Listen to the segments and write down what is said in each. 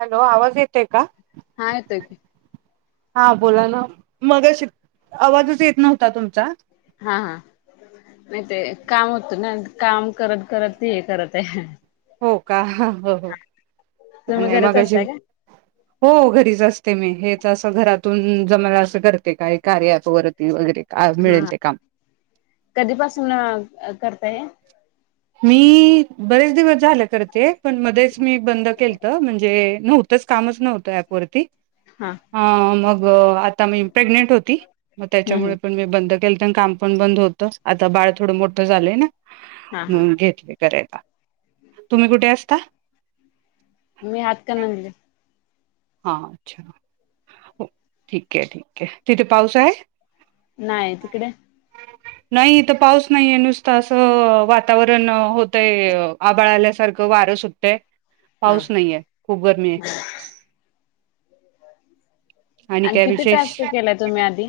Hello आवाज येत हा येताेय हा बोला ना मगाशी आवाजच येत नव्हता तुमचा हा हा नाही ते काम होत ना काम करत करत हे करत आहे. हो का हा हो तुम्ही आणि घरीच मगाशी असताय का? हो घरीच असते ते मी हेच असं घरातून जमल असं करते. काय कार्य ॲपवरती वगैरे का हा मिळेल ते काम. कधीपासून करताय हे मी बरेच दिवस झाले करते पण मध्येच मी बंद केलत म्हणजे नव्हत तसं कामच नव्हत ॲप वरती हा आ मग आता मी प्रेग्नेंट होती. मग हम्म त्याच्यामुळे हम्म पण मी बंद केलतर काम पण बंद होत आता बाळ थोडं मोठं झालंय ना हा हा हम्म घेतली करायला तुम्ही कुठे असता मी हातकणंगले हा अच्छा ठीक आहे ठीक आहे तिथे पाऊस आहे नाही तिकडे नाही इथं पाऊस नाहीे नुसतं असं वातावरण होतय आभाळाल्यासारखं वारं सुटतंय हा पाऊस नाहीये खूप गरमी हाय. आणि काय किती विशेष टास्क केलाय तुम्ही आधी?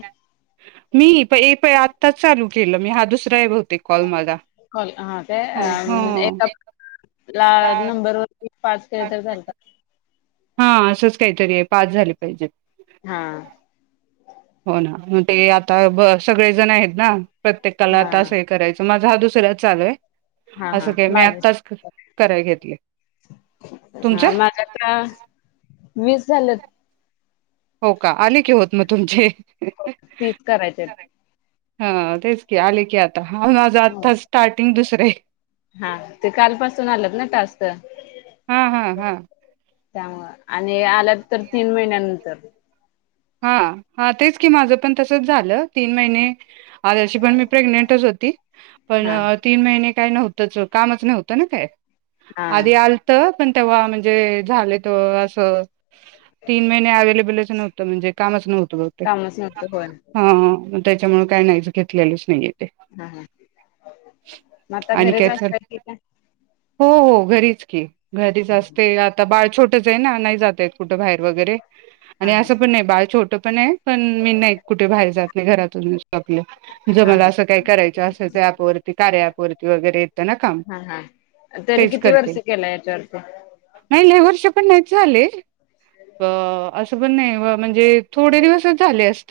मी पै प आत्ताच चालू केलं मी हा दुसरा हाय बहुतेक कॉल माझा. कॉल हा ते ह ह एकाला नंबरवरती पाच केलं तरी चालतात. हा असंच काहीतरी आहे पाच झाले पाहिजेत. हा [inaudible] हो ना ते आता ब सगळे जण आहेत ना प्रत्येकाला हा टास हे करायचं मा हा दुसरा चालू आहे. हा हा असं काय मी माझ आताच क कराय घेतले तुमच? माझ्या आता वीस झालेत हो का आले की होत म तुमचे हो तीस करायचेत. हा तेच की आले की आ हा माझ हो आता स्टार्टिंग दुस [unintelligible] हा ते कालपसून आलंत ना टास्क? स हा हा हा त्यामुळं आणि आलं तर तीन महिन्यानंतर हा हा तेच की माझं पण तसच झालं तीन महिने आज अशी पण मी प्रेग्नेंटच होती, पण हा तीन महिने काही नव्हतंच, कामच नव्हतं ना काय हा आधी आलत पण तेव्हा म्हणजे झाले. तो असं तीन महिने अवेलेबलच नव्हत त म्हणजे कामच नव्हं कामच नव्हतं होय [unintelligible] हा हा त्याच्यामुळे काय नाहीच घेतलेलेच नाहीये. ते हा हा म आता आणि घरीच काय तर असताय की काय? हो हो घरीच की घरीच असते आता बाळ छो त्याच्या हयने आणाय जातेत कुठे बाहेर वगैरे. हा आणि हा असं बाळ छोटं ने पण मी नाही कुठे बाहेर जात नाही घरातूनच आपलं हा जमेल असं काही करायच असायल ॲप वरती कार्यावरती वगैरे येत ना काम हा हा हा तरी तेच किती वर्ष करते केला याच्यावरती नाही लई वर्ष पण नाही झालेत अ. असं पण नाही वो म्हणजे थोडे दिवसचं झाले अस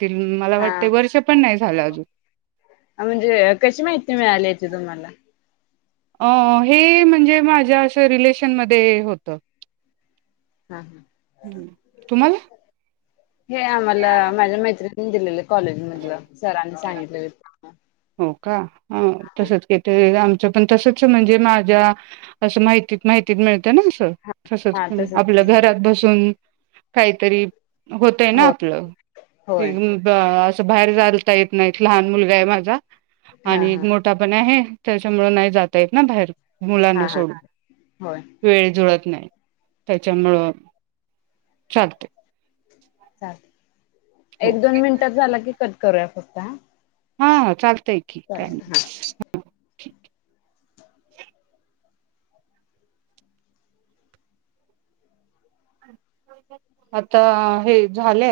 हा म्हणजे कशी माहिती मिळाली याची तुम्हाला? अ हे म्हणजे माझ्या अं रिलेशनमध्ये होत. हा हा हम तुम्हाला. हे आम्हाला माझ्या मैत्रित न दिलेले कॉलेज मधलं सरांनी सांगितलेले हो का ह [unintelligible] तसच [unintelligible] पण तसच म्हणजे माझ्या, अस माहिती माहिती मिळतं‌. त्यांना कसं हा हा तसंच तसच आपल्या की घरात बसून. काहीतरी होतय ना. होय होय मुदा हा असं बाहेर जालता येत नाही. लहान मुलगा आहे माझा. हा आणि एक हा मोठा पण आहे त्याच्यामुळे नाही जाता येत ना बाहेर. हा मुलांना हा सोडून, होय वेळ जुळत नाही त्याच्यामुळं चालतय चालते एक दोन मिनिटात झाले की कर करूया फक्त हा.. हा ह चाल ते ठीक हाय चालेल. हा. म ठीकाय आता हे झाले